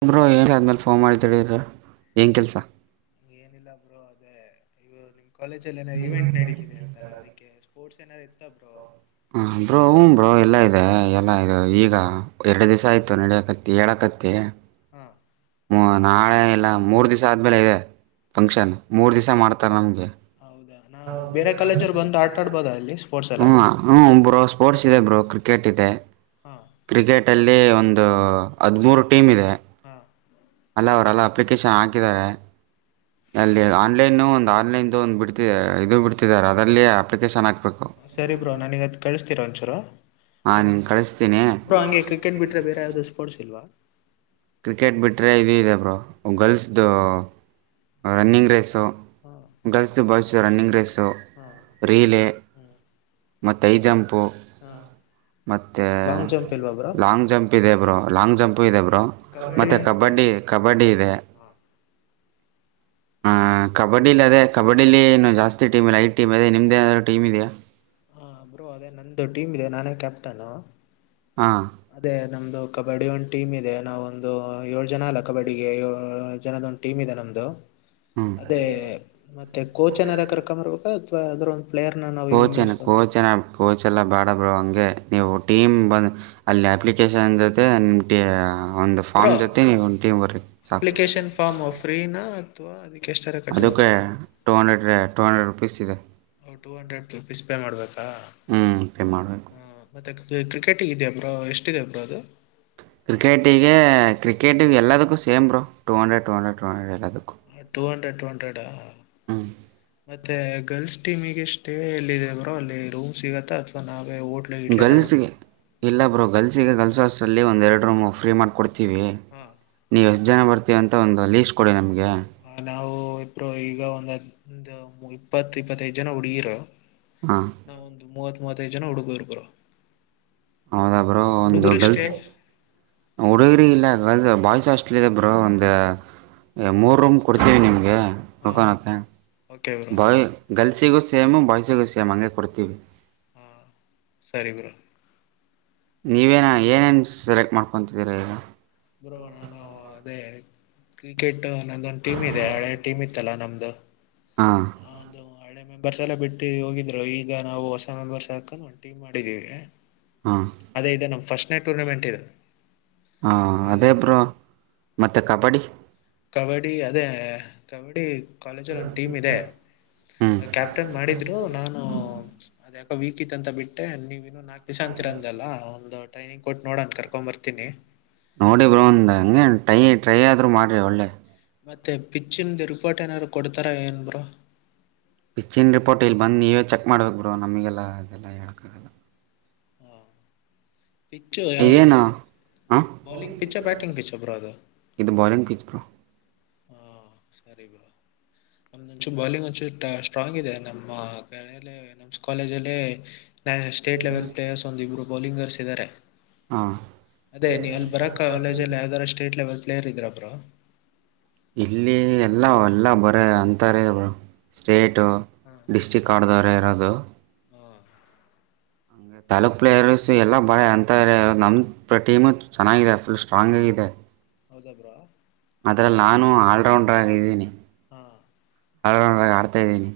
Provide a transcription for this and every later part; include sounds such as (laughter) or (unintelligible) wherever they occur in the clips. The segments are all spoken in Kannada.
ನಂಬ್ರ ಆದ್ಮೇಲೆ ಫೋನ್ ಮಾಡಿ ತಿಡೀರ ಏನ್ ಕೆಲ್ಸ ಏನಿಲ್ಲ ಬ್ರೋ ಅದೇ (unintelligible) ಕಾಲೇಜಲ್ಲೇನೋ ಇವೆಂಟ್ ನಡೀತಿದೆ ಅಂತಲ್ಲ ಅದಕ್ಕೆ ಸ್ಪೋರ್ಟ್ಸ್ ಏನಾದ್ರು ಇತ್ತ ಬ್ರೋ ಹಾ ಬ್ರೋ ಹೂಂ ಬ್ರೋ ಎಲ್ಲ ಇರ್ ಅ ಎಲ್ಲ ಈಗ ಎರಡು ದಿವಸ ಆಯ್ತು ನಡಿಯಕತ್ತಿ ಹೇಳಕತ್ತಿ ಹ್ಮ ಮೂ ನಾಳೆ ಇಲ್ಲ ಮೂರ್ ದಿವಸ ಆದ್ಮೇಲೆ ಇವೆ ಫಂಕ್ಷನ್ ಮೂರ್ ದಿವಸ ಮಾಡ್ತಾರೆ ನಮ್ಗೆ ಹೌದಾ ನಾವು ಬೇರೆ ಕಾಲೇಜವ್ರು ಬಂದು ಆಟ ಆಡ್ಬೋದಾ ಅಲ್ಲಿ ಸ್ಪೋರ್ಟ್ಸ್ ಎಲ್ಲ ಹ್ಮ್ ಹ್ಮ್ ಬ್ರೋ ಸ್ಪೋರ್ಟ್ಸ್ ಇದೆ ಬ್ರೋ ಕ್ರಿಕೆಟ್ ಇದೆ ಹಾ ಕ್ರಿಕೆಟ್ ಅಲ್ಲಿ ಒಂದು ಹದ್ಮೂರು ಟೀಮ್ ಇದೆ ಹಾ ಅಲ್ಲ ಅವ್ರಲ್ಲ ಅಪ್ಲಿಕೇಶನ್ ಹಾಕಿದ್ದಾರೆ ಅಲ್ಲಿ ಆನ್ಲೈನ್ ಒಂದು ಆನ್ಲೈನ್ ಒಂದು ಬಿಡ್ತ್ ದೆ ಇದು ಬಿಡ್ತಿದ್ದಾರೆ ಅದರಲ್ಲಿ ಅಪ್ಲಿಕೇಶನ್ ಹಾಕ್ ಸರಿ ಬ್ರೋ ನನಿಗದ್ ಕಳಿಸ್ತೀರಾ ಒಂಚೂರು ಹಾಂ ನಿಂಗೆ ಕಳಿಸ್ತೀನಿ ಬ್ರೋ ಹಂಗೆ ಕ್ರಿಕೆಟ್ ಬಿಟ್ರೆ ಬೇರೆ ಯಾವ್ದು ಸ್ಪೋರ್ಟ್ಸ್ ಇಲ್ವಾ ಕ್ರಿಕೆಟ್ ಬಿಟ್ರೆೆ ಇದಿದೆ ಬ್ರೋ ಗರ್ಲ್ಸ್ದು ರನ್ನಿಂಗ್ ರೇಸು ಹಾ ಗರ್ಲ್ಸ್ದು ಬಾಯ್ಸ್ದು ರನ್ನಿಂಗ್ ರೇಸು ಹಾ ಹ್ಮ್ ಮತ್ತೆ ಹೈ ಜಂಪು ಹಾ ಮತ್ತೆ ಲಾಂಗ್ ಜಂಪ್ ಇಲ್ವಾ ಬ್ರೋ ಲಾಂಗ್ ಜಂಪ್ ಇದೆ ಬ್ರೋ ಲಾಂಗ್ ಜಂಪು ಇದೆ ಬ್ರೋ ಕಬಡ್ಡಿ ಮತ್ತೆ ಕಬಡ್ಡಿ ಕಬಡ್ಡಿ ಇದೆ ಹಾ ಹಾ ಕಬಡ್ಡಿಲಿ ಅದೇ ಕಬಡ್ಡಿಲಿ ಏನು ಜಾಸ್ತಿ ಟೀಮ್ ಇಲ್ಲ ಐದ್ ಟೀಮ್ ಅದೆ ನಿಮ್ದೇನಾದ್ರೂ ಟೀಮ್ ಇದಿಯಾ ಹಾ ಬ್ರೋ ಅದೇ ನಂದು ಟೀಮ್ ಇದೆ ನಾನೇ ಕ್ಯಾಪ್ಟನು ಹಾಂ ಅದೇ ನಮ್ದು ಕಬಡ್ಡಿ ಒಂದ್ ಟೀಮ್ ಇದೆ ನಾವೊಂದು ಏಳು ಜನ ಅಲ್ಲ ಕಬಡ್ಡಿಗೆ ಏಳ್ ಜನದ ಒಂದ್ ಟೀಮ್ ಇದೆ ನಮ್ದು ಹ್ಞೂ ಅದೇ ಮತ್ತೆ ಕೋಚ್ ಏನಾರ ಕರ್ಕೋಬರ್ಬೇಕಾ ಅಥವಾ ಅದ್ರ ಒಂದ್ ಕೋಚೇನ ಕೋಚನಾ ಕೋಚ್ ಎಲ್ಲ ಬೇಡ ಬಿಡು ಹಂಗೆ ಗೆ ನೀವು ಟೀಮ್ ಬಂದು ಅಲ್ಲಿ ಅಪ್ಲಿಕೇಶನ್ ಜೊತೆ ನಿಮ್ ಟೀ ಒಂದು ಬ್ರೋ ಫಾರ್ಮ್ ಜೊತೆ ನೀವೊಂದ್ ಟೀಮ್ ಬರ್ರಿ ಸಾಕು ಅಪ್ಲಿಕೇಶನ್ ಫಾರ್ಮ್ ಫ್ರೀನಾ ಅಥವಾ ಅದಕ್ಕೆ ಎಷ್ಟಾರ ಅದಕ್ಕೆ ಕಟ್ಟಬೇಕಾ two hundred two hundred rupees ಇದೆ ಟೂ ಹಂಡ್ರೆಡ್ ರುಪೀಸ್ ಪೇ ಮಾಡ್ಬೇಕಾ ಹ್ಞೂ ಪೇ ಮಾಡಬೇಕು ಹಾ ಮತ್ತೆ ಇದು ಕ್ರಿಕೆಟಿಗಿದೆಯಾ ಬ್ರೋ ಎಷ್ಟಿದೆ ಬ್ರೋ ಅದು ಕ್ರಿಕೆಟಿಗೆ ಕ್ರಿಕೆಟಿಗೆ ಎಲ್ಲದಕ್ಕೂ same bro two hundred two hundred two hundred ಎಲ್ಲದು ಹಾ ಟೂ ಹಂಡ್ರೆಡ್ ಟೂ ಹಂಡ್ರೆಡ್ ಆ ಹ್ಞೂ ಮತ್ತೆ ಗರ್ಲ್ಸ್ ಟೀಮಿಗೆ ಸ್ಟೇ ಎಲ್ಲಿದೆ ಬ್ರೋ ಅಲ್ಲಿ ರೂಮ್ ಸಿಗತ್ತ ಅಥವಾ ನಾವು ಗರ್ಲ್ಸ್ಗೆ ಇಲ್ಲ ಬ್ರೋ ಗರ್ಲ್ಸ್ಗೆ ಗರ್ಲ್ಸ್ ಹಾಸ್ಸಲ್ಲಿ ಒಂದು ಎರಡು ರೂಮ್ ಫ್ರೀ ಮಾಡ್ಕೊಡ್ ತೀವಿ ಹಾಂ ನೀವ್ ಎಷ್ಟ್ ಜನ ಬರ್ತೀವಿ ಅಂತ ಒಂದು ಲೀಸ್ಟ್ ಕೊಡಿ ನಮಗ್ ಹಾ ನಾವು ಇಬ್ರು ಈಗ ಒಂದತ್ತ್ ಇಪ್ಪತ್ ಇಪ್ಪತ್ತೈದ್ ಜನ ಹುಡ್ಗಿರು ಹಾಂ ನಾವೊಂದು ಮೂವತ್ ಮೂವತ್ತೈದ ಜನ ಹುಡುಗರು ಬ್ರೋ ಹೌದಾ ಬ್ರೋ ಒಂದು ಹುಡುಗರಿಷ್ಟೇ ಗರ್ಲ್ಸ್ ಹುಡುಗರಿಗಿಲ್ಲ (unintelligible) ಬಾಯ್ಸ್ (unintelligible) ಬ್ರೋ ಒಂದ ಮೂರ್ ರೂಮ್ ಕೊಡ್ತೀವಿ ನಿಮ್ಗೆ ಹಾ (unintelligible) ಓಕೆ ಬ್ರೋ ಬಾಯ್ ಗರ್ಲ್ಸಿಗೂ ಸೇಮ್ ಬಾಯ್ಸಿಗೂ ಸೇಮ್ ಸೇಮ್ ಹಂಗೆ ಕೊಡ್ತೀವಿ ಹಾ ಸರಿ ಬ್ರೋ ಮತ್ ನೀವೇನ ಏನೇನು ಸೆಲೆಕ್ಟ್ ಮಾಡ್ಕೊತಿದ್ದೀರಾ ಈಗ ಬ್ರೋ ನಾನು ಅದೇ ಕ್ರಿಕೆಟ್ ನನ್ನದೊಂದು ಟೀಮ್ ಇದೆ ಹಳೆ ಟೀಮ್ ಇತ್ತಲ್ಲಾ ನಮ್ದು ಹಾಂ ಅದು ಹಳೆ ಮೆಂಬರ್ಸ್ ಎಲ್ಲ ಬಿಟ್ಟೀ ಹೋಗಿದ್ರು ಈಗ ನಾವು ಹೊಸ ಮೆಂಬರ್ಸ್ ಹಾಕೊಂಡು ಒಂದು ಟೀಮ್ ಮಾಡಿದ್ದೀವಿ ಹಾಂ ಅದೇ ಇದು ನಮ್ ಫಸ್ಟನೆ ಟೂರ್ನಮೆಂಟ್ ಇದು ಹಾ ಅದೇ ಇದೊಂದು ಬ್ರೋ ಮತ್ತೆ ಕಬಡ್ಡಿ. ಕಬಡ್ಡಿ ಅದೇ ಕಬಡ್ಡಿ ಕಾಲೇಜಲ್ಲಿ ಒಂದು ಟೀಮ್ ಇದೆ ಹ್ಞೂ ಕ್ಯಾಪ್ಟನ್ ಮಾಡಿದ್ರು ನಾನು ಅದ್ ಯಾಕ್. ವೀಕಿತ್ ಅಂತ ಬಿಟ್ಟೆ ನೀವ ನಾಲ್ಕ್ ದಿವ್ ಅಂತರಂದಲ್ಲ ಒಂದು ಟ್ರೈನಿಂನಿನ್ಗ್. ನೋಡಿ ಬ್ರೊ ಒಂದ ಹಂಗೆ ಟೈ ಟ್ರೈ ಆದ್ರರು ಮಾಡ್ರಿ ಒಳ್ಳೆ ಮತ್ತೆ ಪಿಚ್ಚನ್ ರಿಪೋರ್ಟ್ ಏನಾದ್ರು ಕೊಡ್ತಾರ ಏನ್ ಬ್ರೊ ಪಿಚ್ಚಿನ ರಿಪೋರ್ಟ್ ಇಲ್ಲಿ ಬಂದು ನೀವೇ ಚೆಕ್ ಮಾಡ್ಬೇಕು ಬ್ರೋ ನಮಗೆಲ್ಲ ಅದೆಲ್ಲ ಹೇಳ್ಕ್ಕಾಗಲ್ಲ. ಪಿಚ್ಚು ಯಾವುದು ಏನು ಹಾಂ bowling pitch batting pitch bro ಅದು ಇದು ಬಾಲಿಂಗ್ ಪಿಚ್ ಬ್ರೋ ಹಾಂ ಸರಿ ಬ್ರೊ ನಮಂಚು ಬೌಲಿಂಗ್ ಒಂನ್ಚೂರ್ ಸ್ಟ್ರಾಂಗ್ ಇದೆ (unintelligible) ನಮ್ ಕಾಲೇಜ್ ಅಲ್ಲೆ (unintelligible) ಸ್ಟೇಟ್ ಲೆವೆಲ್ ಪ್ಲೇಯರ್ಸ್ ಒಂದು ಇಬ್ಬರು ಬೌಲಿಂಗರ್ಸ್ ಇದಾರೆ ಹಾಂ ಅದೇ ನೀವು ಅಲ್ಲಿ ಬರಾಕ್ಕ ಕಾಲೇಜಲ್ಲಿ ಯಾವ್ದಾದಾರೂ ಸ್ಟೇಟ್ ಲೆವೆಲ್ ಪ್ಲೇಯರ್ ಇದ್ರ ಬ್ರೊ ಇಲ್ಲಿ ಎಲ್ಲ ಎಲ್ಲ ಬರೆ ಅಂತಾರೆ ಬ್ರೊ ಸ್ಟೇಟ್ ಹಾಂ ಡಿಸ್ಟಿಕ್ ಆಡ್ದವರೇ ಇರೋದು ಹಾಂ ಹಗೆ ತಾಲೂಕಪ್ಲೇಯರ್ ಪ್ಲೇಯರ್ಸ್ ಎಲ್ಲ ಬಹಳ ಅಂತವ್ರೇ ನಮ್ಮ್ ಟೀಮು ಚೆನ್ನಾಗಿದೆ ಫುಲ್ ಸ್ಟ್ರಾಂಗ್ ಆಗಿ ಇದೆ ಹೌದ ಬ್ರೋ ಅದ್ರಲ್ ನಾನು ಅಲ್ಲರೌಂಡ್ ಹಾ ಇದೀನಿ ಹಾಂ ಆ ಆಡ್ತಾ ಇದ್ದೀನಿ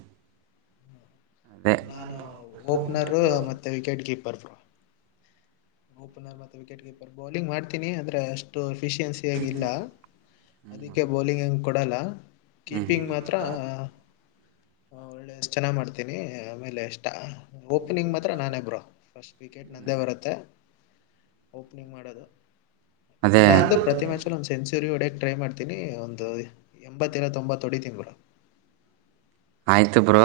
ಅದೇ ನಾನು ಓಪನರ್ ಮತ್ತೆ ವಿಕೆಟ್ ಕೀಪರ್ ಬ್ರೊ ಓಪನರ್ ಮತ್ತೆ ವಿಕೆಟ್ ಕೀಪರ್ ಬೌಲಿಂಗ್ ಮಾಡ್ತೀನಿ ಆದ್ರೆ ಅಷ್ಟು ಎಫಿಶಿಯನ್ಸಿ ಎನಿಲ್ಲ. ಅದಕ್ಕೆ ಬೌಲಿಂಗ್ ಹಂಗ ಕೊಡಲ್ಲ ಹ್ಞೂ ಕೀಪಿಂಗ್ ಮಾತ್ರ. ಹ ಒಳ್ಳೆ ಚೆನ್ನಾಗ್ ಮಾಡ್ತೀನಿ ಆಮೇಲೆ ಇಷ್ಟ ಓಪನಿಂಗ್ ಮಾತ್ರ ನಾನೇ ಬ್ರೋ ಫಸ್ಟ್ ವಿಕೆಟ್ ನಂದೇ ಬರುತ್ತೆ ಓಪನಿಂಗ್ ಮಾಡೋದು ಅದೇ ಇಲ್ಲ ಅಂದ್ರೆ ಪ್ರತಿ ಮ್ಯಾಚ್ ಅಲ್ಲೂ ಒಂದ್ ಸೆಂಚುರಿ ಒಡೆ ಟ್ರೈ ಮಾಡ್ತೀನಿ ಒಂದು ಎಂಬತ್ತರ ತೊಂಬತ್ ಒಡಿತೀನಿ ಬ್ರೊ ಆಯ್ತು ಬ್ರೋ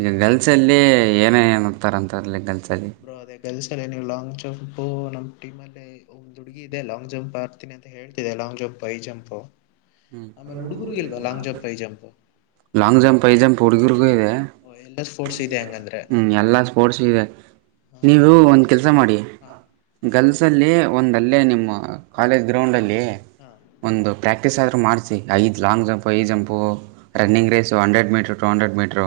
ಈಗ ಗರ್ಲ್ಸ್ ಅಲ್ಲಿ ಏನ ಏನುತಾರಂತಲ್ಲಿ ಗರ್ಲ್ಸ್. ಬ್ರೋ ಅದೇ ಗರ್ಲ್ಸ್ ಅಲ್ಲಿ ಏನು ಇಲ್ಲ ಜಂಪು ನಮ್ ಟೀಮ್ಲ್ಲಿ ಒಂದ್ ಹುಡುಗಿ ಇದೆ ಲಾಂಗ್ ಜಂಪ್ ಹಾರ್ತಿನಿ ಅಂತ ಹೇಳ್ತಿದೆ ಲಾಂಗ್ ಜಂಪ್ ಹೈ ಜಂಪು ಹ್ಮ high jump long jump high jump ಹುಡುಗಿರು ಇದೆ ಎಲ್ ಡಾಸ್ ಫೋರ್ಸ್ ಹ್ಮ್ ಎಲ್ಲಾ ಸ್ಪೋರ್ಟ್ಸ್ ಇವೆ ಹಾ ನೀವು ಒಂದ್ ಕೆಲ್ಸ ಮಾಡಿ ಹಾ ಗರ್ಲ್ಸ್ ಅಲ್ಲಿ ಒಂದ್ ಅಲ್ಲೇ ನಿಮ್ಮ ಕಾಲೇಜ್ ಗ್ರೌಂಡ್ ಅಲ್ಲಿ ಹಾ ಒಂದು ಪ್ರಕ್. ಪ್ರ್ಯಾಕ್ಟೀಸ್ ಆದರೂ ಮಾಡಿಸಿ ಐದು ಲಾಂಗ್ ಜಂಪು, ಹೈ ಜಂಪು, ಹಾ running race hundred metre two hundred metre.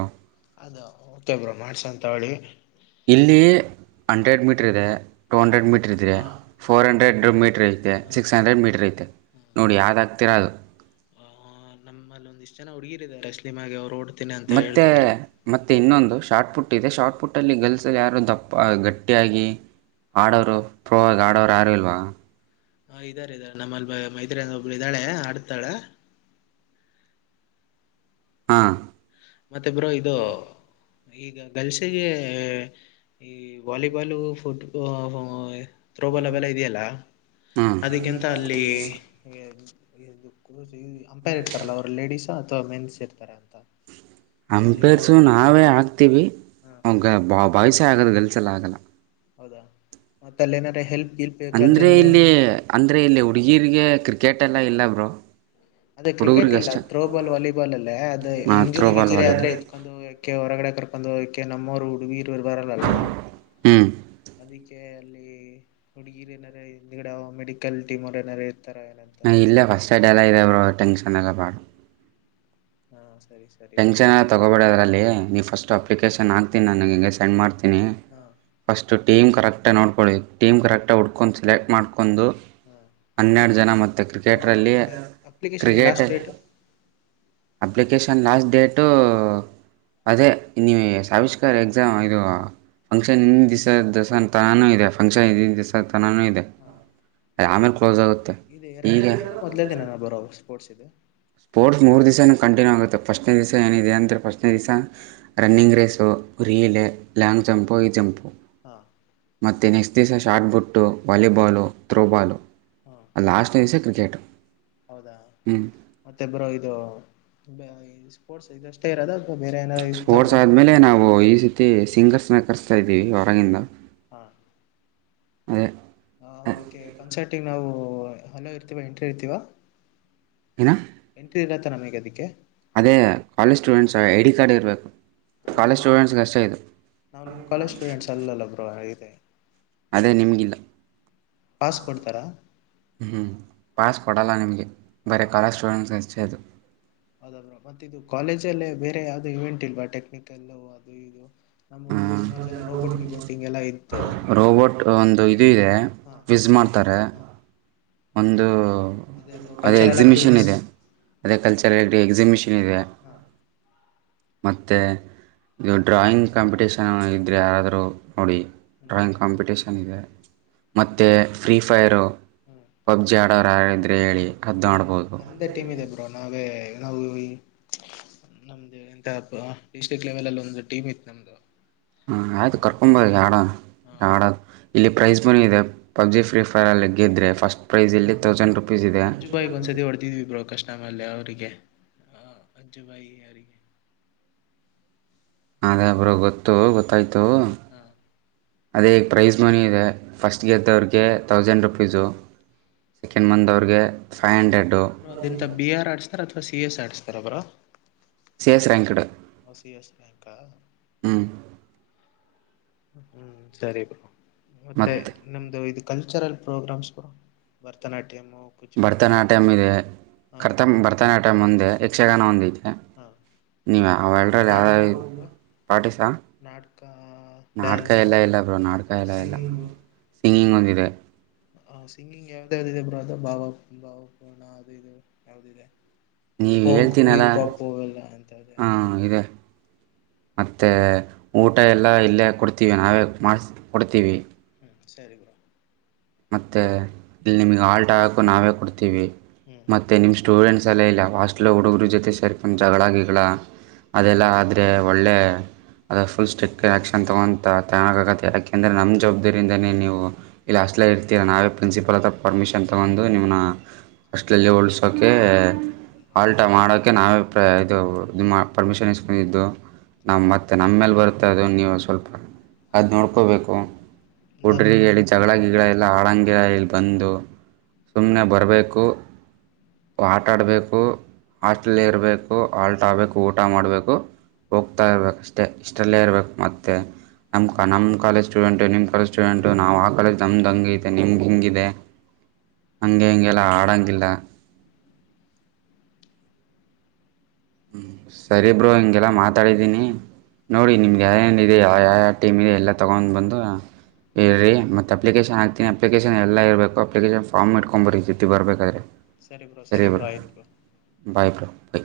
ಅದು ಓಕೆ ಬ್ರೋ ಮಾಡ್ಸಂತ ತಗೋಳಿ. ಇಲ್ಲಿ ಹಂಡ್ರೆಡ್ ಮೀಟ್ರ್ ಇದೆ ಟೂ ಹಾ ಹಂಡ್ರೆಡ್ ಮೀಟ್ರ್ ಇದೆ ಹಾ ಫೋರ್ ಹಂಡ್ರೆಡ್ ಮೀಟ್. ಐತೆ ಹಾ ಸಿಕ್ಸ್ ಹಂಡ್ರೆಡ್ ಹಾ ಮೀಟರ್ ಐತೆ ನೋಡಿ ಯಾವ್ದ ಹಾಕ್ತಿರಾ ಅದು ಎಷ್ಟ್ ಜನ ಹುಡುಗಿದಾರೆ (unintelligible) ಅವ್ರು ಓಡ್ ಮತ್ತೆ ಮತ್ತೆ ಇನ್ನೊಂದು ಶಾರ್ಟ್ ಪುಟ್ ಇದೆ ಶಾರ್ಟ್ ಪುಟ್ ಟಲ್ಲಿ ಗರ್ಲ್ಸ್ ಯಾರು ದಪ್ಪ ಗಟ್ಟಿಯಾಗಿ ಆಡೋರು ಪ್ರ ಆಡೋರು ಯಾರು ಇಲ್ವಾ ಹಾ ಇದ್ದಾರೆ ಇದಾರೆ ನಮ್ಮಲ್ಲಿ ಮೈತ್ರಿಯಂದ ಒಬ್ ಇದ್ದಾಳೆ ಆಡ್ತಾಳೆ ಹ ಹಾಂ ಮತ್ತೆ ಬ್ರೋ ಇದು ಈಗ ಗರ್ಲ್ಸ್ಗೆ ಈ ವಾಲಿಬಾಲು ಫುಟ್ ಥ್ರೂ ಬಾಲ್ (unintelligible) ಇದೆಯಲ್ಲ ಹಾಂ ಅದಕ್ಕಿಂತ ಅಲ್ಲಿ ಅಂಪೈರ್ ಇರ್ತಾರಲ್ಲ ಅವರು ಲೇಡೀಸ್ ಅಥವಾ ಮೆನ್ಸ್ ಇರ್ತಾರೆ ಅಂಪೇರ್ಸು ನಾವೇ ಹಾಕ್ತಿೀವಿ ಹಾ ಒಗ ಬಾಬ ಬಾಯ್ಸ್ ಆಗೋದು ಅಲ್ಲ ಆಗಲ್ಲ ಹೌದಾ ಮತ್ತ ಅಲ್ಲಿ ನಾದ್ರೆ ಹೆಲ್ಪ್ ಗಿಲ್ಪ್ ಅಂದ್ರೆ ಬೇಕಾದಂದ್ರೆ ಇಲ್ಲಿ ಅಂದ್ರೆ ಇಲ್ಲಿ ಹುಡುಗಿರಿಗೆ ಕ್ರಿಕೆಟ್ ಎಲ್ಲ ಇಲ್ಲ ಬ್ರೋ ಅದೇ ಕ್ರಿಕೆಟ್ ಇಲ್ಲ ಹುಡುಗರಿಗಷ್ಟೇ ಥ್ರೋಬಾಲ್ ವಾಲಿಬಾಲ್ ಅಲ್ಲೇ ಅದೆ ಹಾಂ ಇಂಜುರಿ ತ್ರೋಬಾಲ್ ಗಿನ್ಜುರಿ ಆದ್ರೆ ವಾಲಿಬಾಲ್ ಎತ್ಕೊಂಡ್ ಹೋಗಕೆ ಹೊರ್ಗಡೆ. ಕರ್ಕೊಂಡು ಹೋಗಕೆ ನಮೋರೆ ಹುಡುಗೀರು ಬರಲಲ್ಲ ಹ್ಞೂ ಅಲ್ಲಿ ಹುಡುಗಿರಿ ಏನಾರ ಹಿಂದ್ಗಿಡ ಮೆಡಿಕಲ್ ಟೀಮ್ ಅವರು ಏನಾರ ಇರ್ತಾರ ಏನಂತ ಇಲ್ಲ ಫರ್ಸ್ಟ್ ಐ ಎಲ್ಲ ಇ ಟೆನ್ನ್ ಎಲ್ಲಾ ಹ್ಮ (inaudible) ಟೆನ್ ಏನ್ ತಗೋಬೇಡ ಅದರಲ್ಲಿ ನೀವು ಫಸ್ಟ್ ಅಪ್ಲಿಕೇಶನ್ ಹಾತೀನಿ ನನಗೆ ಸಂಡ್ ಮಾಡ್ತೀನಿ ಹಾ ಫಸ್ಟ್ ಟೀಮ್ ಕರೆಕ್ಟ್ ನೋಡ್ಕೊಳ್ಳಿ ಹಾ ಟೀಮ್ ಕರೆಕ್ಟ್ ಹುಡ್ಕೊಂಡು ಸೆಲೆಕ್ಟ್ ಮಾಡ್ಕೊಂಡು ಒಂದು ಹಾ ಹನ್ನೆರಡು ಜನ ಮತ್ತು ಬ್ರೋ ಕ್ರಿಕೆಟರಲ್ಲಿ ಮತ್ತೆ application cricket last date (inaudible) application last date ಅದೇ ನೀವು ಸಾವಿಸಕ ಸರ್ ಎಕ್ಸಾಮ್ ಇದು ಫಂಕ್ಷನ್ ಇನ್ನ ದಿವಿಸದ ದಸ ತನಾನೂ ಇದೆ ಫಂಕ್ಷನ್ ಇಿನ ದಿವಿಸದ ತನಾನು ಇದೆ ಹಾ ಅ ಆಮೇಲೆ ಕ್ಲೋಸ್ ಆಗುತ್ತೆ ಇದು ಎರಡನೇ ಈಗ ದಿನನ ಮೊದಲೇ ದಿನನ ಬರೋ ಸ್ಪೋರ್ಟ್ಸ್ ಇದು ಸ್ಪೋರ್ಟ್ ಮೂರು ದಿವಸ ಕಂಟಿನ್ಯೂ ಆಗೆ ಮತ್ತು ಫಸ್ಟ್ನೇ ದಿವಸ ಏನಿದೆ ಅಂದರೆ ಫಸ್ಟ್ನೇ ದಿವಸ ರನ್ನಿಂಗ್ ರೇಸು ರೀಲ ಲಾಂಗ್ ಜಂಪು ಈ ಜಂಪು ಹಾ ಮತ್ತು ನೆಕ್ಸ್ಟ್ ದಿವಸ ಶಾರ್ಟ್ಬುಟ್ಟು ವಾಲಿಬಾಲು ತ್ರೋಬಾಲು ಹಾ ಲಾಸ್ಟ್ ವಸೇ ಕ್ರಿಕೆಟ್ ಹೌದಾ ಹ ಮತ್ತೆ ಬ್ರೋ ಇದು ಸ್ಪೋರ್ಟ್ಸ್ ಇದಷ್ಟೇ ಇರೋದ ಅಥವಾ ಬೇರೆ ಏನಾರ ಇತ್ತ ಸ್ಪೋರ್ಟ್ಸ್ ಬ್ರೋ ಆದ್ಮೇಲೆ ನಾವು ಈ ರೀತಿ ಸಿಂಗರ್ಸ್ನ ಕರೆಸ್ತಾ ಇದ್ದೀವಿ ಹೊರಗಿಂದ ಹಾ ಅದೇ ಹದಕ್ಕೆ ಕನ್ಸರ್ಟಂಗ ನಾವು ಹಲೋ ಇರ್ತೀವ ಎಂಟ್ರಿ ಇರ್ತೀವಾ ಏನ ಎಂಟ್ರಿ ಇಲ್ಲ ತ ನಮಗೆ ಅದಕ್ಕೆ ಅದೇ college students I D card ಇರ್ಬೇಕು ಅಲ್ಲ ನಾವವು ನಾ್ ನಿಮ್ ಕಾಲೇಜ್ ಸ್ಟೂಡೆಂಟ್ಸ್ ಅಲ್ಲಲ್ಲಬ್ರು ಹಾಗಿದೆ ಅದೇ ನಿಮಗಿಲ್ಲ ಪಾಸ್ ಕೊಡ್ತಾರಾ ಹ್ ಪಾಸ್ ಕೊಡಲ್ಲ ನಿಮಗೆ ಬಾರೆ ಕಾಲೇಜು ಸ್ಟೂಡೆಂಟ್ಸ್ ಅಷ್ಟೆ ಅದು ಹೌದಾದ ಮತ್ತೆ ಇದು ಕಾಲೇಜ ಅಲ್ಲೇ ಬೇರೆ ಯಾವ್ದು ಇವೆಂಟ್ ಇಲ್ವಾ ಟೆಕ್ನಿಕಲ್ಲ ಅದು ಇದು ನಮ್ಮ ಹುಡುಗರು ಸುಮಾರು ಹ್ಮ ಜನ ರೋಬೋಟ್ ಗಿಬೋಟ್ ಹಿಂಗೆಲ್ಲ ಇತ್ತು ರೋಬೋಟ್ ಒಂದು ಇದು ಇದೆ ಹಾಂ ವಿಿಸ ಮಾಡ್ತಾರೆ (inaudible) ಒಂದು ಬ್ರೋ ಅದೇ ಕಲ್ಚರಲ್ ಎಕ್ಸಿಬಿಷನ್ ಆಕ್ಟಿವಿಟೀಸ್ ಇದೆ ಅದೇ ಕಲ್ಚರ್ ಎಕ್ಸಿಬಿಷನ್ ಇದೆ ಹಾಂ ಮತ್ತೆ ಇದು ಡ್ರಾಯಿಂಗ್ ಕಾಂಪಿಟೇಷನ್ ಇದ್ರೆ ಯಾರಾದ್ರೂ ನೋಡಿ ಡ್ರಾಯಿಂಗ್ ಕಾಂಪಿಟೇಷನ್ ಚೆನ್ನಾಗಿದೆ (unintelligible) ಮತ್ತು ಫ್ರೀ ಫೈರು ಹ್ಞೂ ಪಬ್ಜಿ ಆಡೋರು ಇದ್ರೆ ಹೇಳಿ ಹ್ಞೂ ಅದ ಆಡ್ಬೋದು ನಮ್ಮದೇ ಟೀಮ್ ಇದೆ ಬ್ರೋ ನಾವೇ ನಾವು ನಮ್ದ ಎಂತ ಡಿಸ್ಟ್ರಿಕ್ ಲೆವೆಲ್ ಅಲ್ಲಿ ಒಂದು ಟೀಮ್ ಇತ್ತು ನಮ್ದು ಹ ಆಯ್ತು ಕರ್ಕೊಂಬರ ಆಡ ಹಾಂ ಯಾಡ ಇಲ್ಲಿ ಪ್ರೈಸ್ ಬನ ಇದೆ ಪಬ್ಜಿ ಫ್ರೀ ಫೈರ್ ಅಲ್ಲಿ ಗೆದ್ರೆ ಫಸ್ಟ್ ಪ್ರೈಸ್ ಹಾ ಇಲ್ಲಿ ತೌಸಂಡ್ ರುಪೀಸ್ ಇದೆ ಅಜ್ಜು ಬಾಯಗ್ ಒಂದ್ಸತಿ ಹೊಡೆದಿದ್ವಿ ಬ್ರೋ ಕಷ್ಟ ಮೇಲೆ ಅವ್ರಿಗೆ. ಹಾ ಅಜ ಭಾಯ ಯಾರ. ಅದೇ ಬರೋ ಗೊತ್ತು ಗೊತ್ತಾಯ್ತು ಹಾ ಅದೇಗ ಪ್ರೈಸ್ ಮನಿ ಇದೆ ಫಸ್ಟ್ ಗೆದ್ದವ್ರಗೆ ತೌಸಂಡ್ ರುಪೀಸು ಸೆಕೆಂಡ್ ಮಂದತ್ ಅವ್ರಗೆ ಫೈವ್ ಹಂಡ್ರೆಡ್ ಬ ಅದಂತ ಬಿ ಆರ್ ಆಡಿಸಸ್ತಾರ ಅಥವಾ ಸಿ ಎಸ್ ಆಡ್ಸ್ತಾರಬ್ರಾ C S ranked C S (unintelligible) ಹ್ಞೂ ಹ್ಮ್ ಸರಿ ಬಾ ಮತ್ತೆ ಮತ್ತು ನಮ್ದು ಇದ್ ಕನ್ ಕಲ್ಚರಲ್ ಪ್ರೋಗ್ರಾಮ್ಸ್ ಕೂಡ ಭರತನಾಟ್ಯ ಭರತನಾಟ್ಯಂ ಇದೆ ಹಾ ಕರ್ತಂ ಭರತನಾಟ್ಯಮ ಮುಂದೆ ಯಕ್ಷಗಾನ ಒಂದೈತೆ ಹಾ ನೀವು ಅವ್ ಎರ್ಡಲ್ಲಿ ಯಾರು ನಾಟಕ ಬ್ರೋ ಪಾರ್ಟಿಸಾ ನಾಟಕ ನಾಟಕ ಡ್ಯಾನ್ಸ್ ಎಲ್ಲ ಇಲ್ಲ ಬ್ರೋ ನಾಟಕ ಎಲ್ಲ ಇಲ್ಲ ಸಿಂಗಿಂಗ್ ಒಂದಿದೆ ಹ ಸಿಂಗಿಂಗ್ ಯಾವ್ದ ಯಾವ್ದ ಇದೆ ಬ್ರೋ ಅದ ಬಾಬ ಬಾಬಪಣ ಅದು ಇದು ಯಾವ್ದದೆ ನೀವ ಹೇಳ್ತೀನಲ್ಲ ಅಂತದೆ ಹಾ ಅಂತ ಇದೆ ಮತ್ತೆ ಊಟ ಎಲ್ಲ ಇಲ್ಲೇ ಕೊಡ್ತೀವಿ ನಾವೇ ಮಾಡ ಕೊಡ್ತೀವಿ ಹ್ಮ್ ಸರಿ ಮತ್ತೆ ಇಲ್ಲಿ ನಿಮಗ್ ಆಲ್ಟ್ ಹಾಕು ನಾವೇ ಕೊಡ್ತೀವಿ ಹ್ಮ್ ಮತ್ತೆ ನಿಮ್ ಸ್ಟೂಡೆಂಟ್ಸ್ ಎಲ್ಲ ಇಲ್ಲ ಹಾಸ್ಟೆಲ್ ಹುಡುಗರು ಜೊತೆ ಸೆರ್ಕೋಂಡ್ ಜಗ್ಳಗಿಗ್ಳಾ ಅದೆಲ್ಲ ಆದರೆ ಒಳ್ಳೆ (inaudible) ಅದ ಫುಲ್ ಸ್ಟ್ರಿಕ್ ಆ್ಯಕ್ಷನ್ ತೊಗೊ ತಾಗತ್ತೆ ಯಾಕೆಂದ್ರೆ ನಮ್ಮ ಜವಾಬ್ದಾರಿಯಿಂದಾನೇ ನೀವು ಇಲ್ಲ ಅಷ್ಟು ಲ ಇರ್ತೀರಾ ನಾವೇ ಪ್ರಿನ್ಸಿಪಲ್ ಹತ್ರ ಪರ್ಮಿಷನ್ ತಗೊಂಡು ನಿಮ್ಮ ಅಷ್ಟ ಲಲ್ಲಿ ಉಳ್ಸೋಕೆ ಆಲ್ಟ ಮಾಡೋಕ್ಕೆ ನಾವೇ ಪ್ರ ಇದು ಇದು ಮಾ ಪರ್ಮಿಷನ್ ಇಸ್ಕೊಂಡಿದ್ದು ನಾವು ಮತ್ತೆ ನಮ್ಮ ಮೇಲೆ ಬರುತ್ತಾ ಅದು ನೀವು ಸ್ವಲ್ಪ ಅದ್ ನೋಡ್ಕೋಬೇಕು ನಮ್ ಊಟ್ರರಿಗೆ ಹೇಳಿ ಜಗಳಾಗಿ ಅವರಂಗೆ ಇಲ್ಲಿ ಬಂದು ಸುಮ್ಮ್ನೆ ಬರಬೇಕು ಆಟ ಆಡ್ಬೇಕು ಹಾಸ್ಟೆಲ್ ಇರ್ಬೇಕು ಆಲ್ಟ್ ಆಬೇಕು ಊಟ ಮಾಡ್ಬೇಕು ಹೋಗ್ತಾ ಇರ್ಬೇಕು ಅಷ್ಟೇ ಇಷ್ಟಲ್ಲೇ ಇರ್ಬೇಕು ಮತ್ತೆ ನಮ್ ನಮ್ಮ ಕಾಲೇಜ್ ಸ್ಟೂಡೆಂಟ್, ನಿಮ್ ಕಾಲೇಜ ಸ್ಟೂಡೆಂಟ್ ನಾವು ಆ ಕಾಲಜ್ ತಮ್ದು ಹಂಗ ಐತೆ ನಿಮ್ಗೆ ಹಿಂಗ ಇದೆ, ಹಂಗೆ ಹಿಂಗೆಲ್ಲ ಆಡಂಗಿಲ್ಲ. (unintelligible) ಹ್ಮ ಸರಿ ಬ್ರೋ ಹಿಂಗೆಲ್ಲ ಮಾತಾಡಿದೀನಿ. ನೋಡಿ ನಿಮ್ಗೆ ಯಾರೇ ಏನ್ ಇದೆ ಯಾವ ಟೀಮ್ ಇದೆ ಎಲ್ಲಾ ತಗೊಂಡ್ ಬಂದು ಹೇಳಿ ಮತ್ತ ಅಪ್ಲಿಕೇಶನ್ ಹಾಕ್ತೀನಿ ಅಪ್ಲಿಕೇಶನ್ ಎಲ್ಲ ಇರ್ಬೇಕು ಅಪ್ಲಿಕೇಶನ್ ಫಾರ್ಮ್ ಇಟ್ಕೊಂಬರ್ಬೆಕು ಬರ್ತತಿರ್ಬೇಕಾದ್ರೆ. ಸರಿ ಬ್ರೋ ಸರಿ ಬ್ರೋ ಆಯ್ತ್ ಬ್ರೊ. ಹ